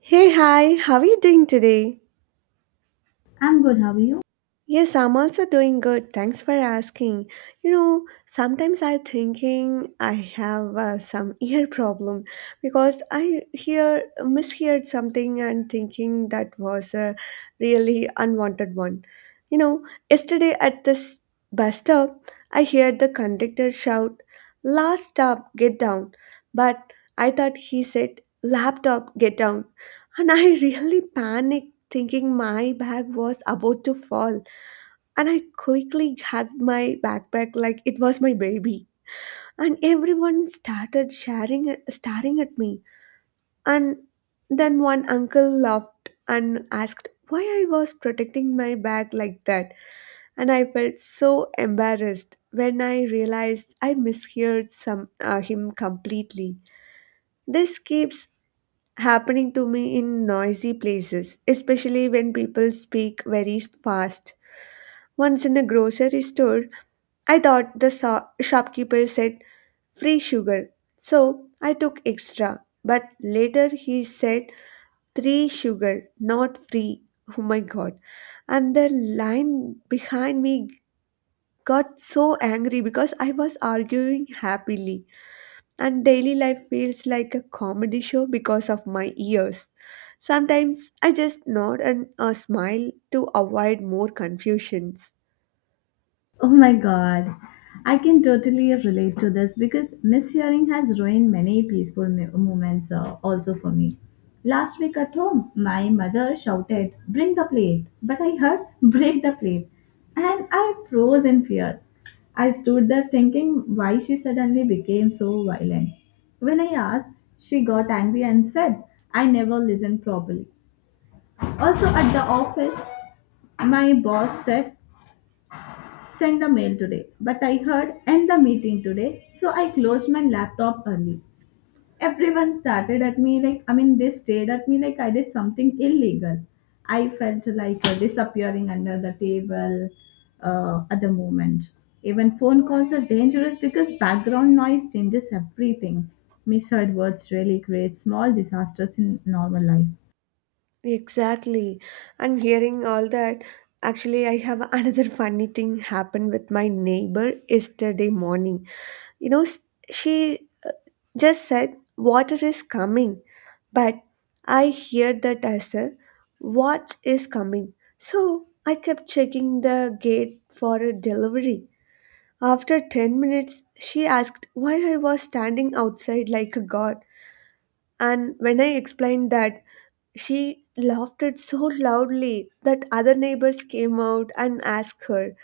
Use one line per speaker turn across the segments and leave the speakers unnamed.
Hey, hi, how are you doing today?
I'm good, how are you?
Yes, I'm also doing good. Thanks for asking. You know, sometimes I thinking I have some ear problem because I hear misheard something and thinking that was a really unwanted one. You know, yesterday at this bus stop, I heard the conductor shout, "Last stop, get down." But I thought he said, "Laptop, get down," and I really panicked thinking my bag was about to fall and I quickly had my backpack like it was my baby. And everyone started sharing, staring at me. And then one uncle laughed and asked why I was protecting my bag like that. And I felt so embarrassed when I realized I misheard some him completely. This keeps happening to me in noisy places, especially when people speak very fast. Once in a grocery store, I thought the shopkeeper said free sugar, so I took extra. But later he said three sugar, not free. Oh my god. And the line behind me got so angry because I was arguing happily. And daily life feels like a comedy show because of my ears. Sometimes I just nod and smile to avoid more confusions.
Oh my god, I can totally relate to this because mishearing has ruined many peaceful moments, also for me. Last week at home, my mother shouted, "Bring the plate," but I heard, "Break the plate," and I froze in fear. I stood there thinking why she suddenly became so violent. When I asked, she got angry and said, I never listened properly. Also, at the office, my boss said send the mail today. But I heard end the meeting today, so I closed my laptop early. Everyone started at me like, I mean, they stared at me like I did something illegal. I felt like disappearing under the table at the moment. Even phone calls are dangerous because background noise changes everything. Misheard words really create small disasters in normal life.
Exactly. And hearing all that, actually, I have another funny thing happened with my neighbor yesterday morning. You know, she just said, water is coming. But I hear that as a what is coming. So I kept checking the gate for a delivery. After 10 minutes, she asked why I was standing outside like a god. And when I explained that, she laughed it so loudly that other neighbors came out and asked her,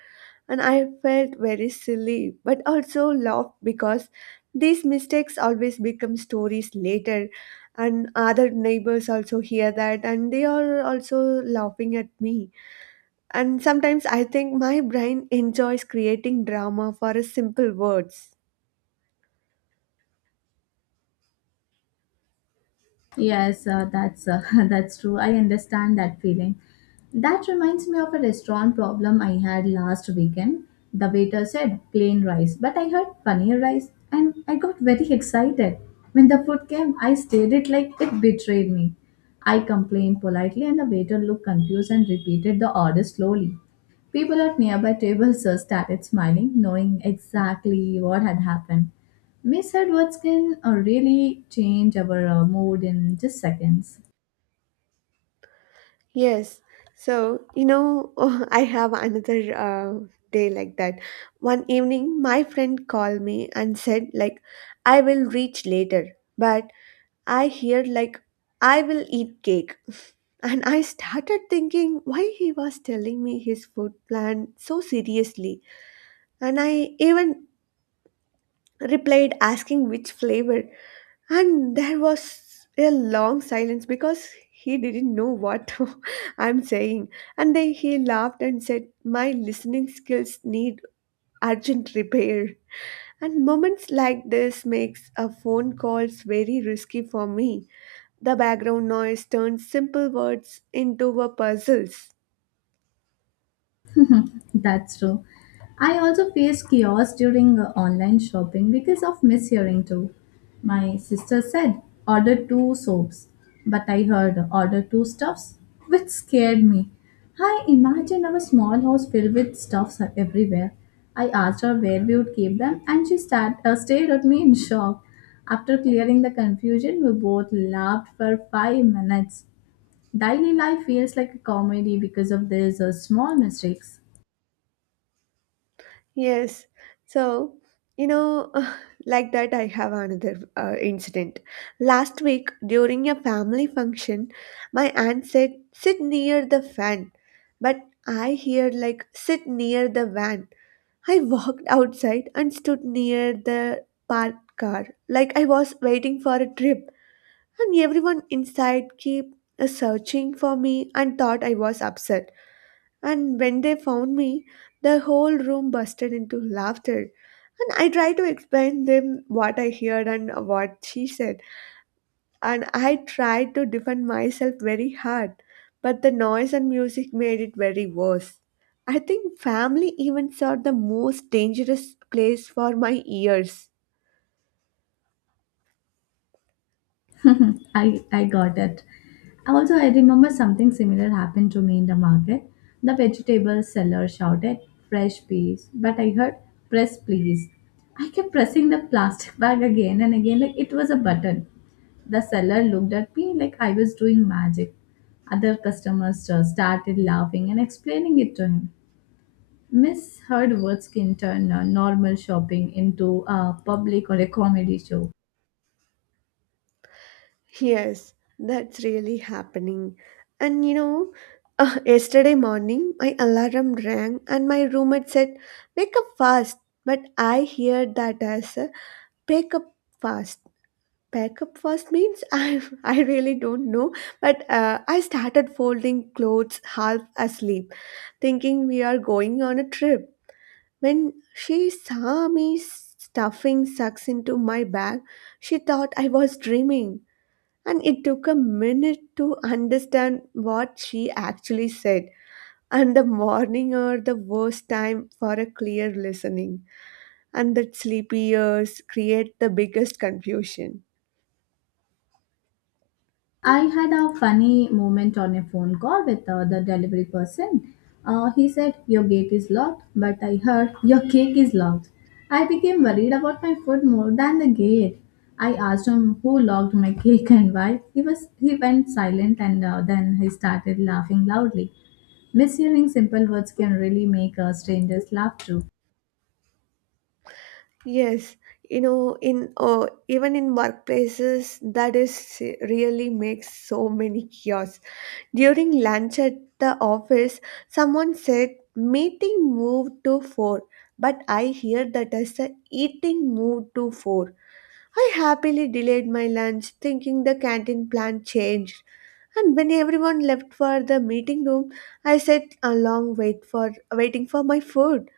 and I felt very silly, but also laughed because these mistakes always become stories later, and other neighbors also hear that, and they are also laughing at me. And sometimes I think my brain enjoys creating drama for a simple words.
Yes, that's that's true. I understand that feeling. That reminds me of a restaurant problem I had last weekend. The waiter said plain rice, but I heard paneer rice, and I got very excited. When the food came, I stared it like it betrayed me. I complained politely, and the waiter looked confused and repeated the order slowly. People at nearby tables started smiling, knowing exactly what had happened. Miss Edwards can really change our mood in just seconds.
Yes. So, you know, I have another day like that. One evening, my friend called me and said, like, I will reach later, but I hear, like, I will eat cake. And I started thinking why he was telling me his food plan so seriously. And I even replied asking which flavor. And there was a long silence because he didn't know what I'm saying. And then he laughed and said, my listening skills need urgent repair. And moments like this makes a phone calls very risky for me. The background noise turns simple words into a puzzles.
That's true. I also faced chaos during online shopping because of mishearing too. My sister said, "Order two soaps," but I heard, "Order two stuffs," which scared me. I imagined our small house filled with stuffs everywhere. I asked her where we would keep them, and she stared at me in shock. After clearing the confusion, we both laughed for 5 minutes. Daily life feels like a comedy because of these small mistakes.
Yes. So, you know, like that, I have another incident. Last week, during a family function, my aunt said, sit near the fan. But I heard, like, sit near the van. I walked outside and stood near the parked car, like I was waiting for a trip and everyone inside kept searching for me and thought I was upset. And when they found me, the whole room busted into laughter. And I tried to explain them what I heard and what she said. And I tried to defend myself very hard, but the noise and music made it very worse. I think family events are the most dangerous place for my ears.
I got that. Also, I remember something similar happened to me in the market. The vegetable seller shouted, "Fresh peas," but I heard, "Press please." I kept pressing the plastic bag again and again like it was a button. The seller looked at me like I was doing magic. Other customers started laughing and explaining it to him. Miss Hurdwitz can turn normal shopping into a public or a comedy show.
Yes, that's really happening. And you know, yesterday morning my alarm rang and my roommate said, wake up fast. But I hear that as a "wake up fast. Pack up fast means I really don't know. But I started folding clothes half asleep, thinking we are going on a trip. When she saw me stuffing socks into my bag, she thought I was dreaming and it took a minute to understand what she actually said. And the morning are the worst time for a clear listening, and that sleepy ears create the biggest confusion.
I had a funny moment on a phone call with the delivery person. He said, "Your gate is locked," but I heard "your cake is locked." I became worried about my food more than the gate. I asked him who locked my cake and why. He went silent and then he started laughing loudly. Mishearing simple words can really make strangers laugh too.
Yes, you know, in even in workplaces, that is really makes so many chaos. During lunch at the office, someone said meeting moved to four, but I hear that as a eating moved to four. I happily delayed my lunch, thinking the canteen plan changed. And when everyone left for the meeting room, I sat a long waiting for my food.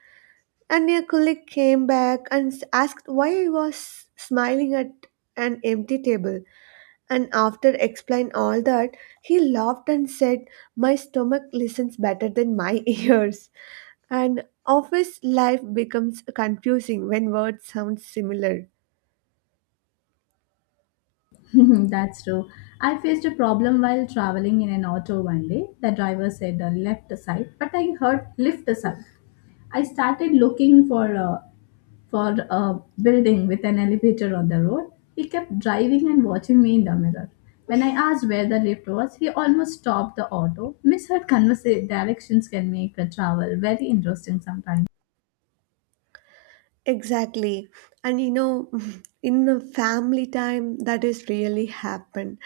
And a colleague came back and asked why I was smiling at an empty table. And after explain all that, he laughed and said, "My stomach listens better than my ears." And office life becomes confusing when words sound similar.
That's true. I faced a problem while traveling in an auto one day. The driver said left side, but I heard lift side. I started looking for a building with an elevator on the road. He kept driving and watching me in the mirror. When I asked where the lift was, he almost stopped the auto. Misheard directions can make a travel very interesting sometimes.
Exactly. And you know, in the family time, that is really happened.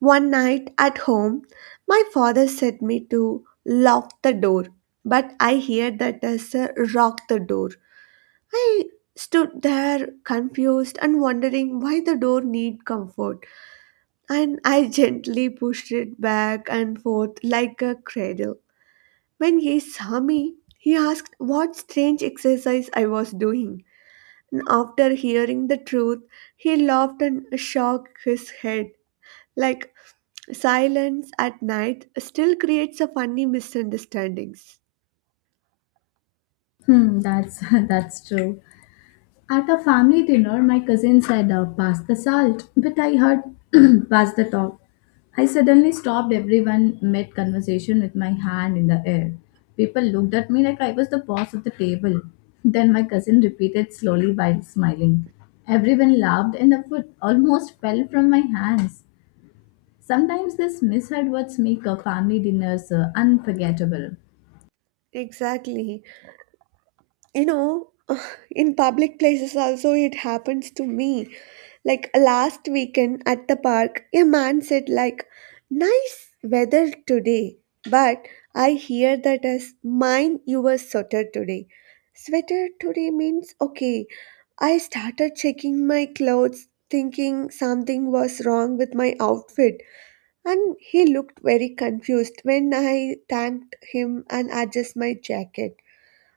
One night at home, my father said me to lock the door, but I hear that as a rock the door. I stood there confused and wondering why the door need comfort, and I gently pushed it back and forth like a cradle. When he saw me, he asked what strange exercise I was doing. And after hearing the truth, he laughed and shook his head. Like silence at night still creates a funny misunderstandings.
Hmm, that's that's true. At a family dinner, my cousin said, "Pass the salt," but I heard, "Pass the top." I suddenly stopped everyone mid conversation with my hand in the air. People looked at me like I was the boss of the table. Then my cousin repeated slowly while smiling. Everyone laughed, and the food almost fell from my hands. Sometimes these misheard words make a family dinners unforgettable.
Exactly. You know, in public places also it happens to me. Like last weekend at the park, a man said like nice weather today, but I hear that as mind your sweater today. Sweater today means okay. I started checking my clothes thinking something was wrong with my outfit and he looked very confused when I thanked him and adjusted my jacket.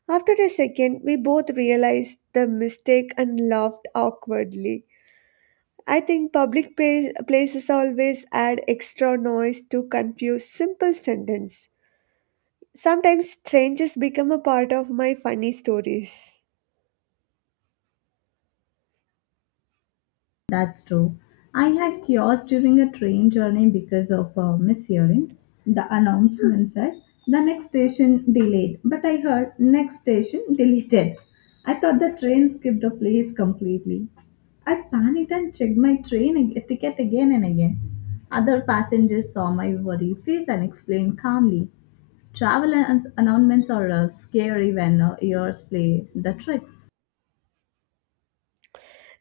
After a second, we both realized the mistake and laughed awkwardly. I think public places always add extra noise to confuse simple sentence. Sometimes strangers become a part of my funny stories.
That's true. I had chaos during a train journey because of a mishearing. The announcement said the next station delayed, but I heard next station deleted. I thought the train skipped a place completely. I panicked and checked my ticket again and again. Other passengers saw my worried face and explained calmly. Announcements are scary when ears play the tricks.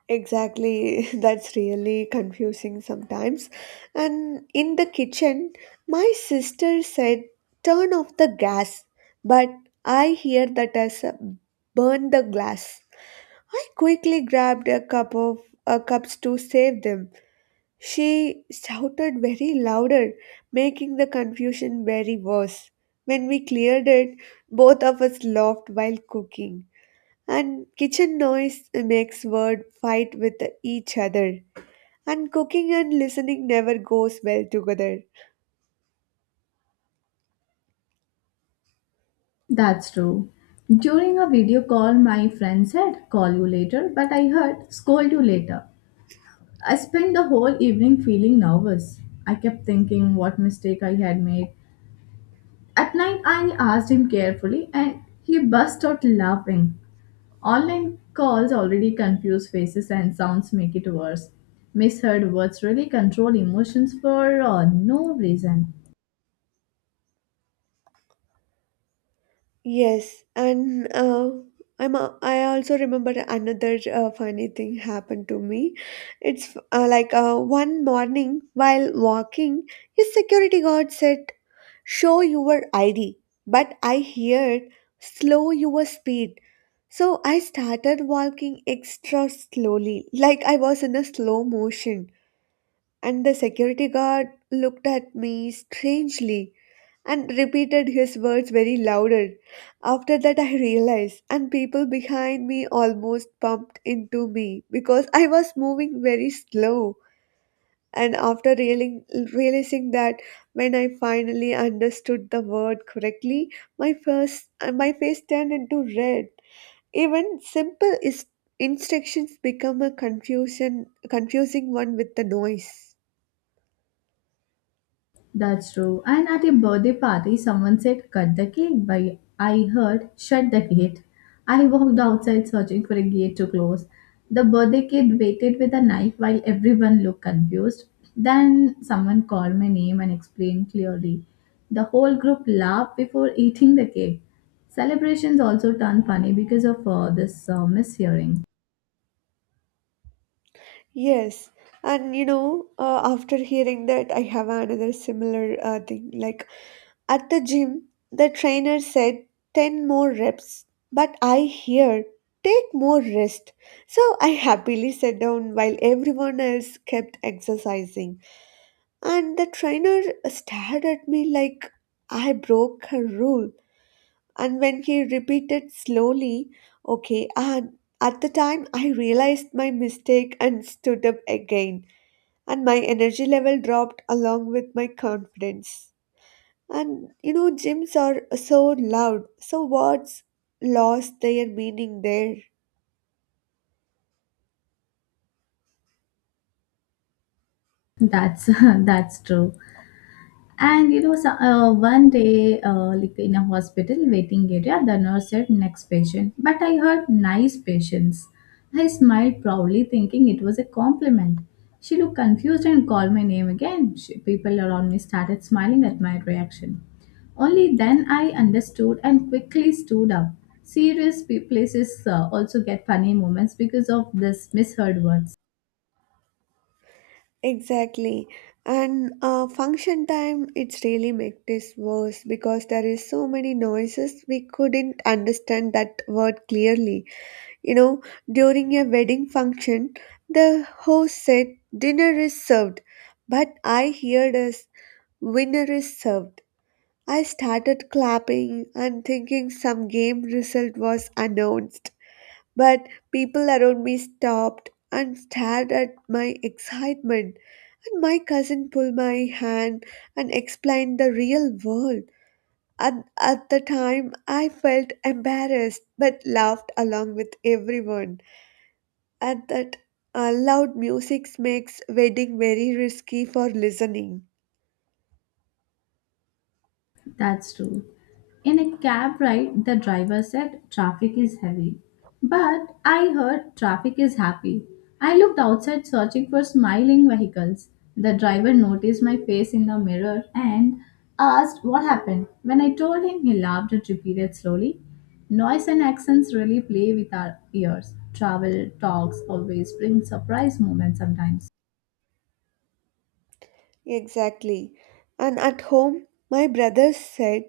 Exactly, that's really confusing sometimes. And in the kitchen, my sister said, turn off the gas, but I hear that as a burn the glass. I quickly grabbed a cup of cups to save them. She shouted very louder, making the confusion very worse. When we cleared it, both of us laughed while cooking, and kitchen noise makes word fight with each other. And cooking and listening never goes well together.
That's true. During a video call, my friend said, "Call you later," but I heard, "Scold you later." I spent the whole evening feeling nervous. I kept thinking what mistake I had made. At night, I asked him carefully, and he burst out laughing. Online calls already confuse faces and sounds make it worse. Misheard words really control emotions for no reason.
Yes, and I'm I also remember another funny thing happened to me. It's like One morning while walking, a security guard said show your ID, but I heard slow your speed. So I started walking extra slowly, like I was in a slow motion. And the security guard looked at me strangely and repeated his words very louder. After that, I realized, and people behind me almost bumped into me because I was moving very slow. And realizing that when I finally understood the word correctly, my face turned into red. Even simple instructions become a confusion confusing one with the noise.
That's true. And at a birthday party, someone said, "Cut the cake," but I heard, "Shut the gate." I walked outside searching for a gate to close. The birthday kid waited with a knife while everyone looked confused. Then someone called my name and explained clearly. The whole group laughed before eating the cake. Celebrations also turned funny because of this mishearing.
Yes, and you know, after hearing that, I have another similar thing like. At the gym, the trainer said 10 more reps, but I heard take more rest. So I happily sat down while everyone else kept exercising. And the trainer stared at me like I broke a rule. And when he repeated slowly, okay, and at the time I realized my mistake and stood up again. And my energy level dropped along with my confidence. And you know, gyms are so loud, so words lost their meaning there.
That's that's true. And you know, so, One day, like in a hospital waiting area, the nurse said next patient, but I heard nice patients. I smiled proudly, thinking it was a compliment. She looked confused and called my name again. People around me started smiling at my reaction. Only then I understood and quickly stood up. Places also get funny moments because of this misheard words.
Exactly. And function time, it's really make this worse because there is so many noises we couldn't understand that word clearly. You know, during a wedding function, the host said dinner is served, but I heard as winner is served. I started clapping and thinking some game result was announced. But people around me stopped and stared at my excitement, and my cousin pulled my hand and explained the real world. And at the time, I felt embarrassed but laughed along with everyone. At that, loud music makes wedding very risky for listening.
That's true. In a cab ride, the driver said traffic is heavy. But I heard traffic is happy. I looked outside searching for smiling vehicles. The driver noticed my face in the mirror and asked what happened. When I told him, he laughed and repeated slowly. Noise and accents really play with our ears. Travel talks always bring surprise moments sometimes.
Exactly. And at home, my brother said,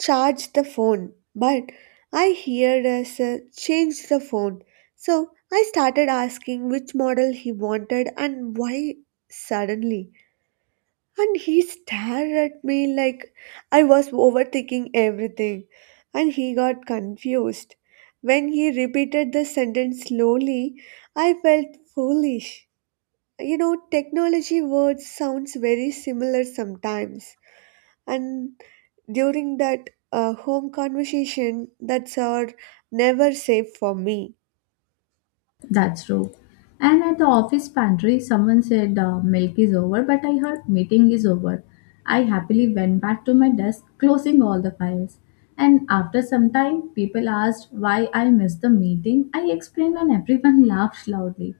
charge the phone. But I heard us a change the phone. So I started asking which model he wanted and why suddenly. And he stared at me like I was overthinking everything. And he got confused. When he repeated the sentence slowly, I felt foolish. You know technology words sounds very similar sometimes, and during that home conversation that's our never safe for me.
That's true. And at the office pantry, someone said milk is over, but I heard meeting is over. I happily went back to my desk, closing all the files. And after some time, people asked why I missed the meeting. I explained, and everyone laughed loudly.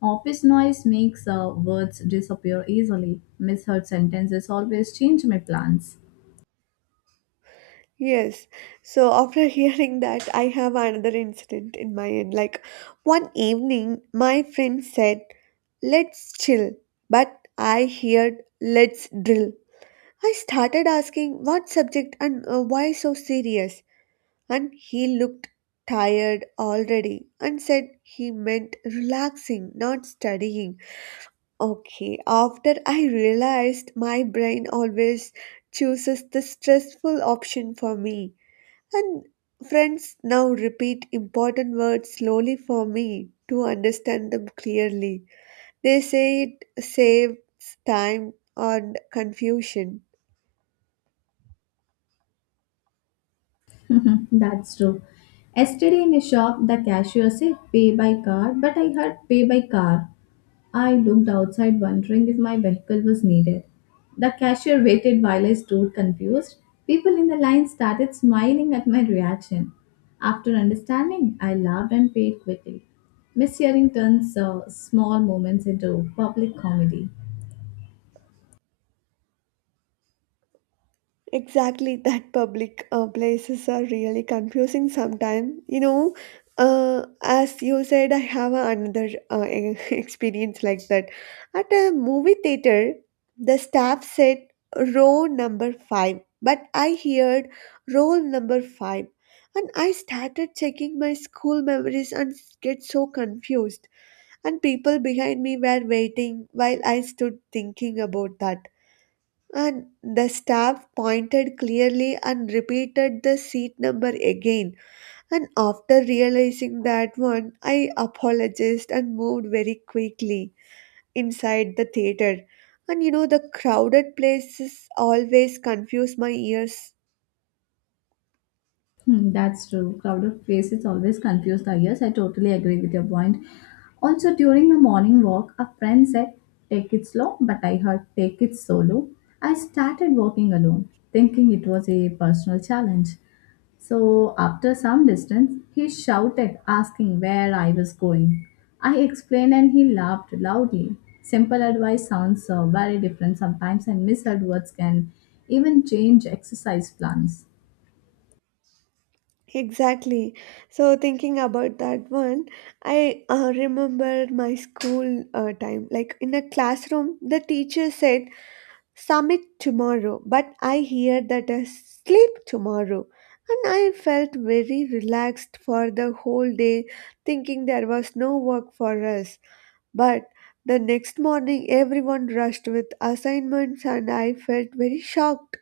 Office noise makes words disappear easily. Misheard sentences always change my plans.
Yes, so after hearing that I have another incident in my end like, one evening my friend said let's chill but I heard let's drill. I started asking what subject and why so serious, and he looked tired already and said he meant relaxing, not studying. Okay, after I realized my brain always chooses the stressful option for me, and friends now repeat important words slowly for me to understand them clearly. They say it saves time and confusion.
That's true. Yesterday in a shop, the cashier said pay by card, but I heard pay by car. I looked outside, wondering if my vehicle was needed. The cashier waited while I stood confused. People in the line started smiling at my reaction. After understanding, I laughed and paid quickly. Mishearing turns small moments into public comedy.
Exactly, that public places are really confusing sometimes. You know, as you said, I have another experience like that. At a movie theater, the staff said row number five, but I heard roll number five. And I started checking my school memories and get so confused. And people behind me were waiting while I stood thinking about that, and the staff pointed clearly and repeated the seat number again. And after realizing that one, I apologized and moved very quickly inside the theater. And you know, the crowded places always confuse my ears.
Hmm, that's true. Crowd of faces always confuse the ears. I totally agree with your point. Also, during the morning walk, a friend said, "Take it slow," but I heard, "Take it solo." I started walking alone, thinking it was a personal challenge. So, after some distance, he shouted, asking where I was going. I explained and he laughed loudly. Simple advice sounds very different sometimes, and misheard words can even change exercise plans.
Exactly. So, thinking about that one, I remember my school time. Like in a classroom, the teacher said summit tomorrow, but I hear that I sleep tomorrow. And I felt very relaxed for the whole day, thinking there was no work for us. But the next morning, everyone rushed with assignments, and I felt very shocked.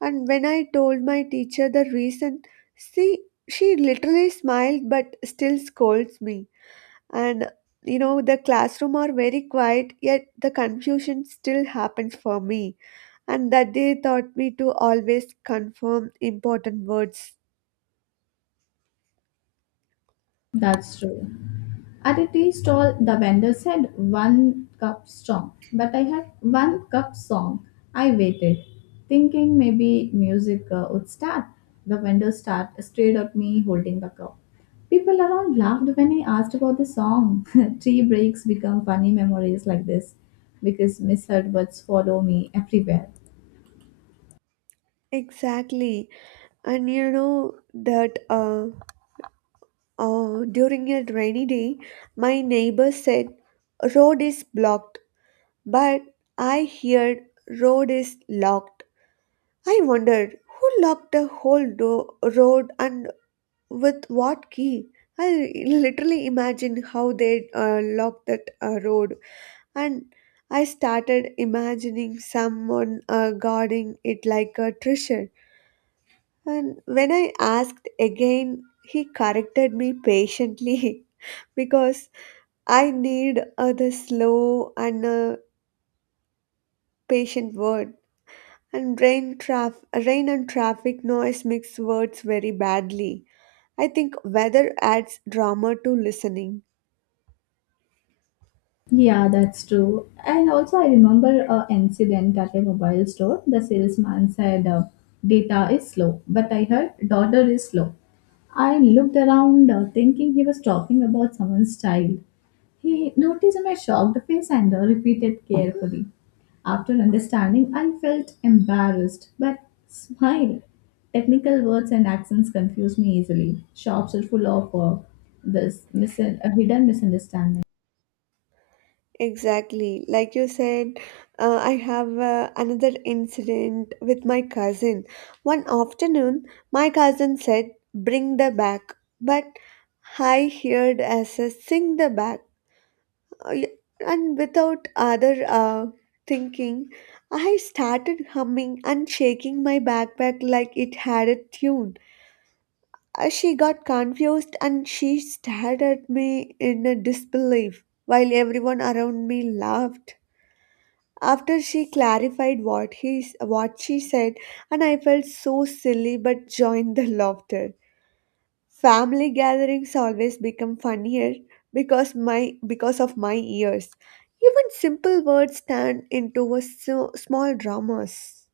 And when I told my teacher the reason, see, she literally smiled but still scolds me, and you know the classroom are very quiet yet the confusion still happens for me, and that they taught me to always confirm important words.
That's true. At a tea stall, the vendor said one cup strong, but I had one cup song. I waited, thinking maybe music would start. Stared at me holding the cup. People around laughed when I asked about the song. Tea breaks become funny memories like this because misheard words follow me everywhere.
Exactly. And you know that during a rainy day my neighbor said road is blocked, but I heard road is locked. I wondered who locked the whole road, and with what key? I literally imagine how they locked that road, and I started imagining someone guarding it like a treasure. And when I asked again, he corrected me patiently because I need the slow and patient word. And rain and traffic noise mix words very badly. I think weather adds drama to listening.
Yeah, that's true. And also, I remember a incident at a mobile store. The salesman said, "Data is slow," but I heard "daughter is slow." I looked around, thinking he was talking about someone's child. He noticed my shocked face and repeated carefully. After understanding, I felt embarrassed, but smiled. Technical words and accents confuse me easily. Shops are full of this mis- uh, hidden misunderstanding.
Exactly. Like you said, I have another incident with my cousin. One afternoon, my cousin said, "Bring the bag." But I heard as a sing the bag. I- And without other thinking, I started humming and shaking my backpack like it had a tune. She got confused and she stared at me in a disbelief while everyone around me laughed. After she clarified what she said, and I felt so silly but joined the laughter. Family gatherings always become funnier because of my ears. Even simple words turn into a so, small dramas.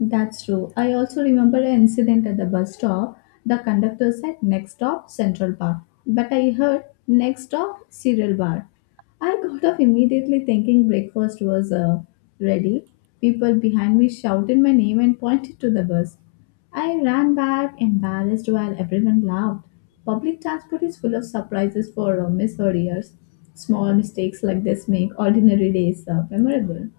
That's true. I also remember an incident at the bus stop. The conductor said next stop Central Park, but I heard next stop Cereal Bar. I got off immediately thinking breakfast was ready. People behind me shouted my name and pointed to the bus. I ran back embarrassed while everyone laughed. Public transport is full of surprises for misheard ears. Small mistakes like this make ordinary days memorable.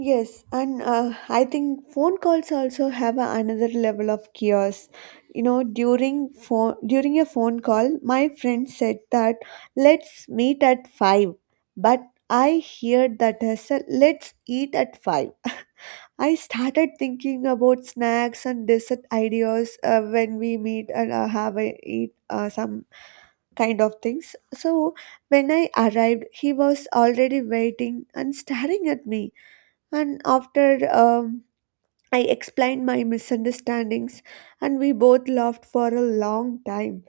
Yes, and I think phone calls also have another level of chaos. You know, during a phone call, my friend said that let's meet at 5, but I heard that as a let's eat at 5. I started thinking about snacks and dessert ideas when we meet and have a eat some kind of things. So when I arrived, he was already waiting and staring at me. And after I explained my misunderstandings, and we both laughed for a long time.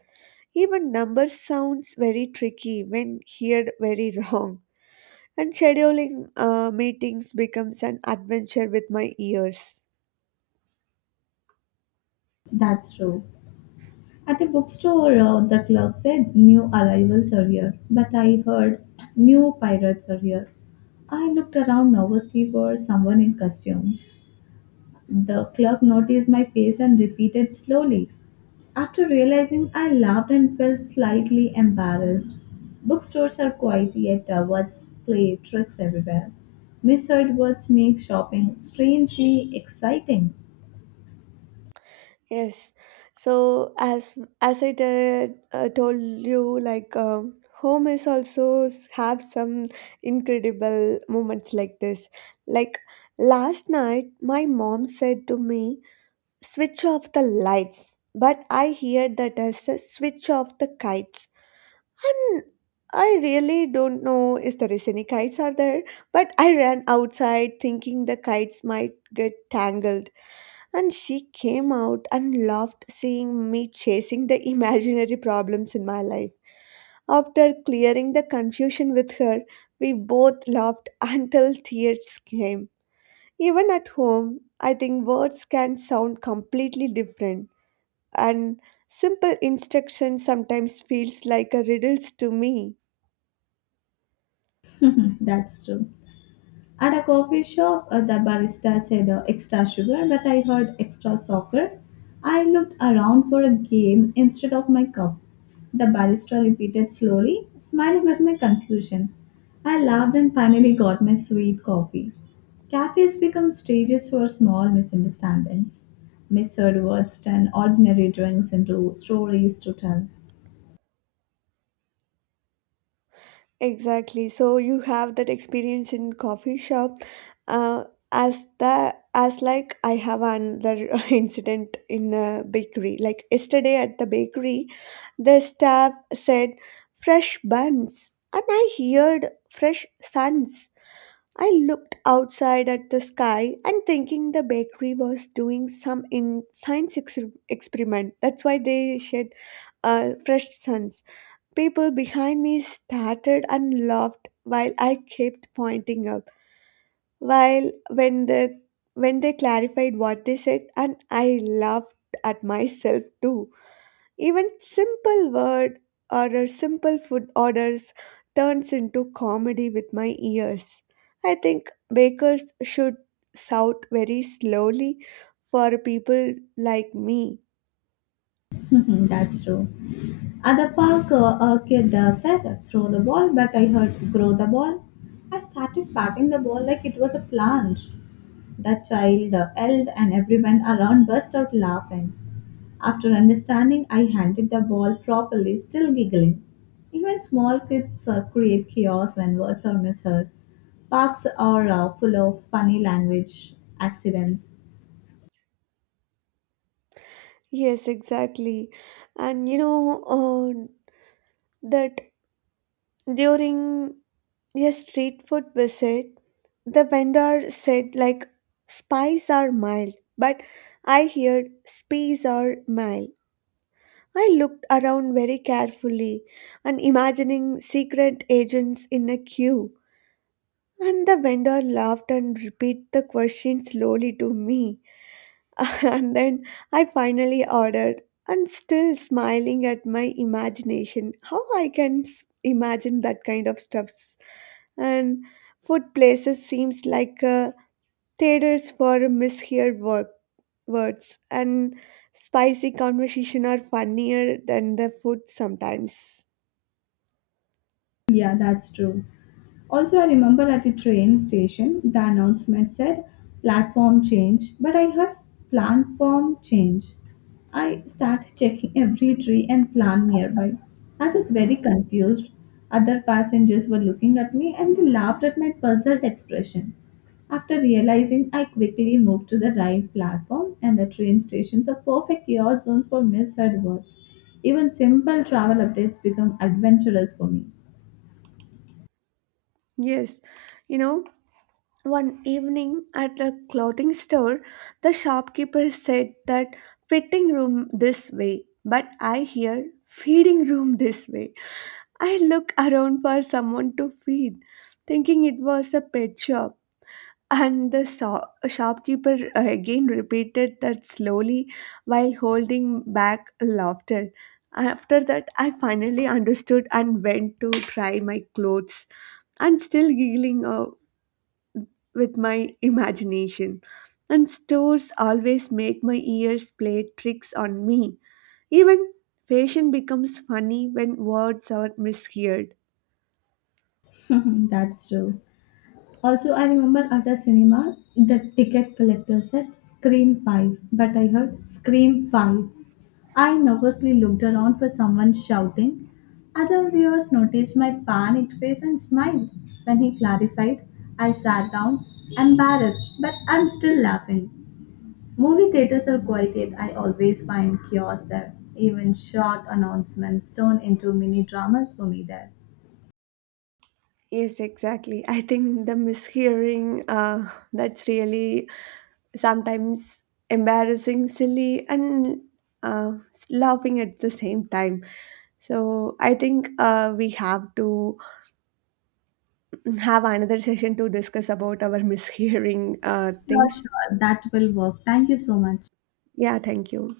Even number sounds very tricky when heard very wrong, and scheduling meetings becomes an adventure with my ears.
That's true. At the bookstore, the clerk said new arrivals are here, but I heard new pirates are here. I looked around nervously for someone in costumes. The clerk noticed my face and repeated slowly. After realizing, I laughed and felt slightly embarrassed. Bookstores are quiet, yet words play tricks everywhere. Misheard words make shopping strangely exciting.
Yes, so as told you, like home is also have some incredible moments like this. Like last night, my mom said to me switch off the lights, but I hear that as a switch off the kites. And I really don't know if there is any kites are there, but I ran outside thinking the kites might get tangled. And she came out and laughed seeing me chasing the imaginary problems in my life. After clearing the confusion with her, we both laughed until tears came. Even at home, I think words can sound completely different, and simple instruction sometimes feels like a riddles to me.
That's true. At a coffee shop, the barista said extra sugar, but I heard extra soccer. I looked around for a game instead of my cup. The barista repeated slowly, smiling at my confusion. I laughed and finally got my sweet coffee. Cafes become stages for small misunderstandings. Misheard words turn ordinary drinks into stories to tell.
Exactly. So you have that experience in coffee shop. Uh, as I have another incident in a bakery. Like yesterday at the bakery, the staff said fresh buns, and I heard fresh suns. I looked outside at the sky and thinking the bakery was doing some in science experiment. That's why they shed fresh suns. People behind me started and laughed while I kept pointing up. While when the when they clarified what they said, and I laughed at myself too. Even simple word or a simple food orders turns into comedy with my ears. I think bakers should shout very slowly for people like me.
That's true. At the park, a kid said, "Throw the ball," but I heard, "Grow the ball." I started patting the ball like it was a plant. That child yelled, and everyone around burst out laughing. After understanding, I handed the ball properly, still giggling. Even small kids create chaos when words are misheard. Parks are full of funny language accidents.
Yes, exactly. And you know that during a street food visit, the vendor said like spice are mild, but I heard spice are mild. I looked around very carefully and imagining secret agents in a queue. And the vendor laughed and repeated the question slowly to me. And then I finally ordered and still smiling at my imagination. How I can imagine that kind of stuffs. And food places seems like a theaters for misheard words, and spicy conversation are funnier than the food sometimes.
Yeah, that's true. Also, I remember at a train station, the announcement said platform change, but I heard platform change. I started checking every tree and plant nearby. I was very confused. Other passengers were looking at me and they laughed at my puzzled expression. After realizing, I quickly moved to the right platform, and the train stations are perfect chaos zones for misheard words. Even simple travel updates become adventurous for me.
Yes, you know, one evening at a clothing store, the shopkeeper said that fitting room this way, but I hear feeding room this way. I look around for someone to feed, thinking it was a pet shop. And the shopkeeper again repeated that slowly while holding back laughter. After that, I finally understood and went to try my clothes and still giggling with my imagination. And stores always make my ears play tricks on me. Even fashion becomes funny when words are misheard.
That's true. Also, I remember at the cinema, the ticket collector said Scream 5, but I heard Scream 5. I nervously looked around for someone shouting. Other viewers noticed my panicked face and smiled. When he clarified, I sat down, embarrassed, but I'm still laughing. Movie theaters are quite yet I always find chaos there. Even short announcements turn into mini dramas for me there.
Yes, exactly. I think the mishearing that's really sometimes embarrassing, silly, and uh, laughing at the same time. So I think we have to have another session to discuss about our mishearing
Sure,
things.
sure. That will work. Thank you so much.
Yeah, thank you.